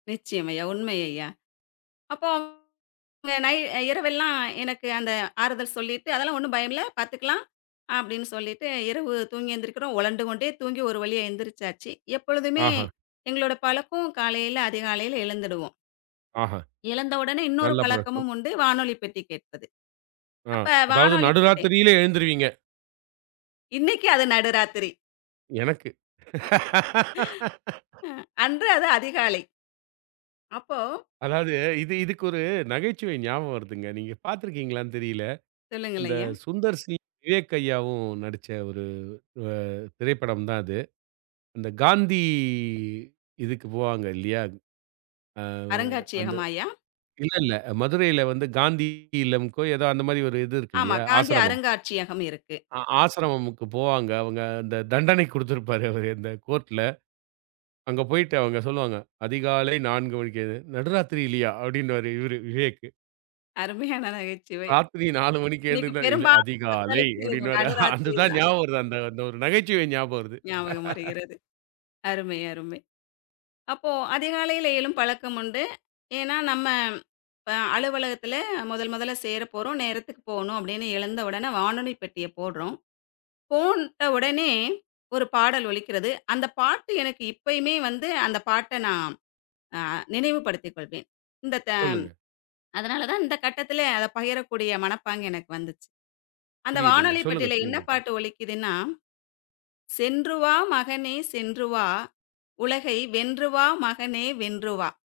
நிச்சயம் ஐயா. உண்மை ஐயா. அப்போ இங்க நை இரவெல்லாம் எனக்கு அந்த ஆறுதல் சொல்லீட்டு, "அதெல்லாம் ஒண்ணும் பயமில்லை, பார்த்துக்கலாம்." அப்படீன்னு சொல்லீட்டு இரவு தூங்கி எந்திரிக்கிறோம். உலண்டு கொண்டே தூங்கி ஒரு வழியா எழுந்திரிச்சாச்சு. எப்பொழுதுமே ஆஹ. எங்களோட பழக்கம் காலையில அதிகாலையில எழுந்துடுவோம். ஆஹா. எழுந்தவுடனே இன்னொரு நல்ல பழக்கம். பழக்கமும் உண்டு. வானொலிப்பெட்டி கேட்பது. ஆ அப்ப அதாவது, வானொலிப் பெட்டி நடுராத்திரியில எழுந்துருவீங்க. இன்னைக்கு அது நடுராத்திரி. எனக்கு. அ அன்று அது அதிகாலை. அப்போ அதாவது, இது இதுக்கு ஒரு நகைச்சுவை ஞாபகம் வருதுங்க. நீங்க பார்த்திருக்கீங்களான்னு தெரியல. சொல்லுங்கள் அந்த ஐயா. சுந்தர் சி, விவேக் ஐய்யாவும் நடிச்ச ஒரு அ திரைப்படம் தான் அது. அந்த காந்தி இதுக்கு போவாங்க, இல்லையா? அ அந்த அருங்காட்சியகமா அய்யா? இல்லல்ல, மதுரையில வந்து காந்தி இல்லம்க்கோ, ஏதோ அந்த மாரி ஒரு இது இருக்கு ஆமா. இல்லையா? காந்தி ஆசரமம். அருங்காட்சியகம் இருக்கு. ஆ ஆசரமமுக்கு போவாங்க அவுங்க. அந்த தண்டனை குடுத்திருப்பாரு அவரு, இந்த கோர்ட்ல. அங்க போய்ட்டு அவங்க சொல்லுவாங்க, "அதிகாலை 4 மணிக்கு எழுந்து", "நடுராத்திரிலயா?" அப்படீன்னுவாரு இவரு விவேக்கு. அருமையான நகைச்சுவை. "ராத்திரி 4 மணிக்கு இன்னைக்கு எழுந்துருந்தா?", "இல்ல, பெரும்பாலும் அதிகாலை." மக்களுக்கு அப்படீன்னுவாரு. நடுராத்திரி அதுதான் தான். ஞாபகம் வருது. அந்த அந்த ஒரு நகைச்சுவை ஞாபகம் வருது. ஞாபகம் வருகிறது. அருமை, அருமை. அப்போ அதிகாலையில எழும் பழக்கம் உண்டு. ஏன்னா, "நம்ம இப்ப அலுவலகத்தில முதல் முதல்ல சேரப் போறோம். நேரத்துக்கு போகணும்." அப்படீன்னு எழுந்த உடன, வானொலி பெட்டிய போடுறோம். போட்ட உடனே ஒரு பாடல் ஒலிக்கிறது. அந்த பாட்டு எனக்கு இப்பயுமே வந்து, அந்த பாட்டை நான் அ நினைவுபடுத்திக் கொள்வேன். இந்த த சொல்லுங்க. அதனால தான் இந்த கட்டத்திலே அதை பகிரக்கூடிய மனப்பாங்கு எனக்கு வந்துச்சு. அந்த புரியுதுங்க. வானொலி சொல்லுங்க, பெட்டில என்ன சொல்லுங்க. பாட்டு ஒலிக்கிதுன்னா, "சென்றுவா மகனே! சென்றுவா! உலகை வென்றுவா மகனே! வென்றுவா!"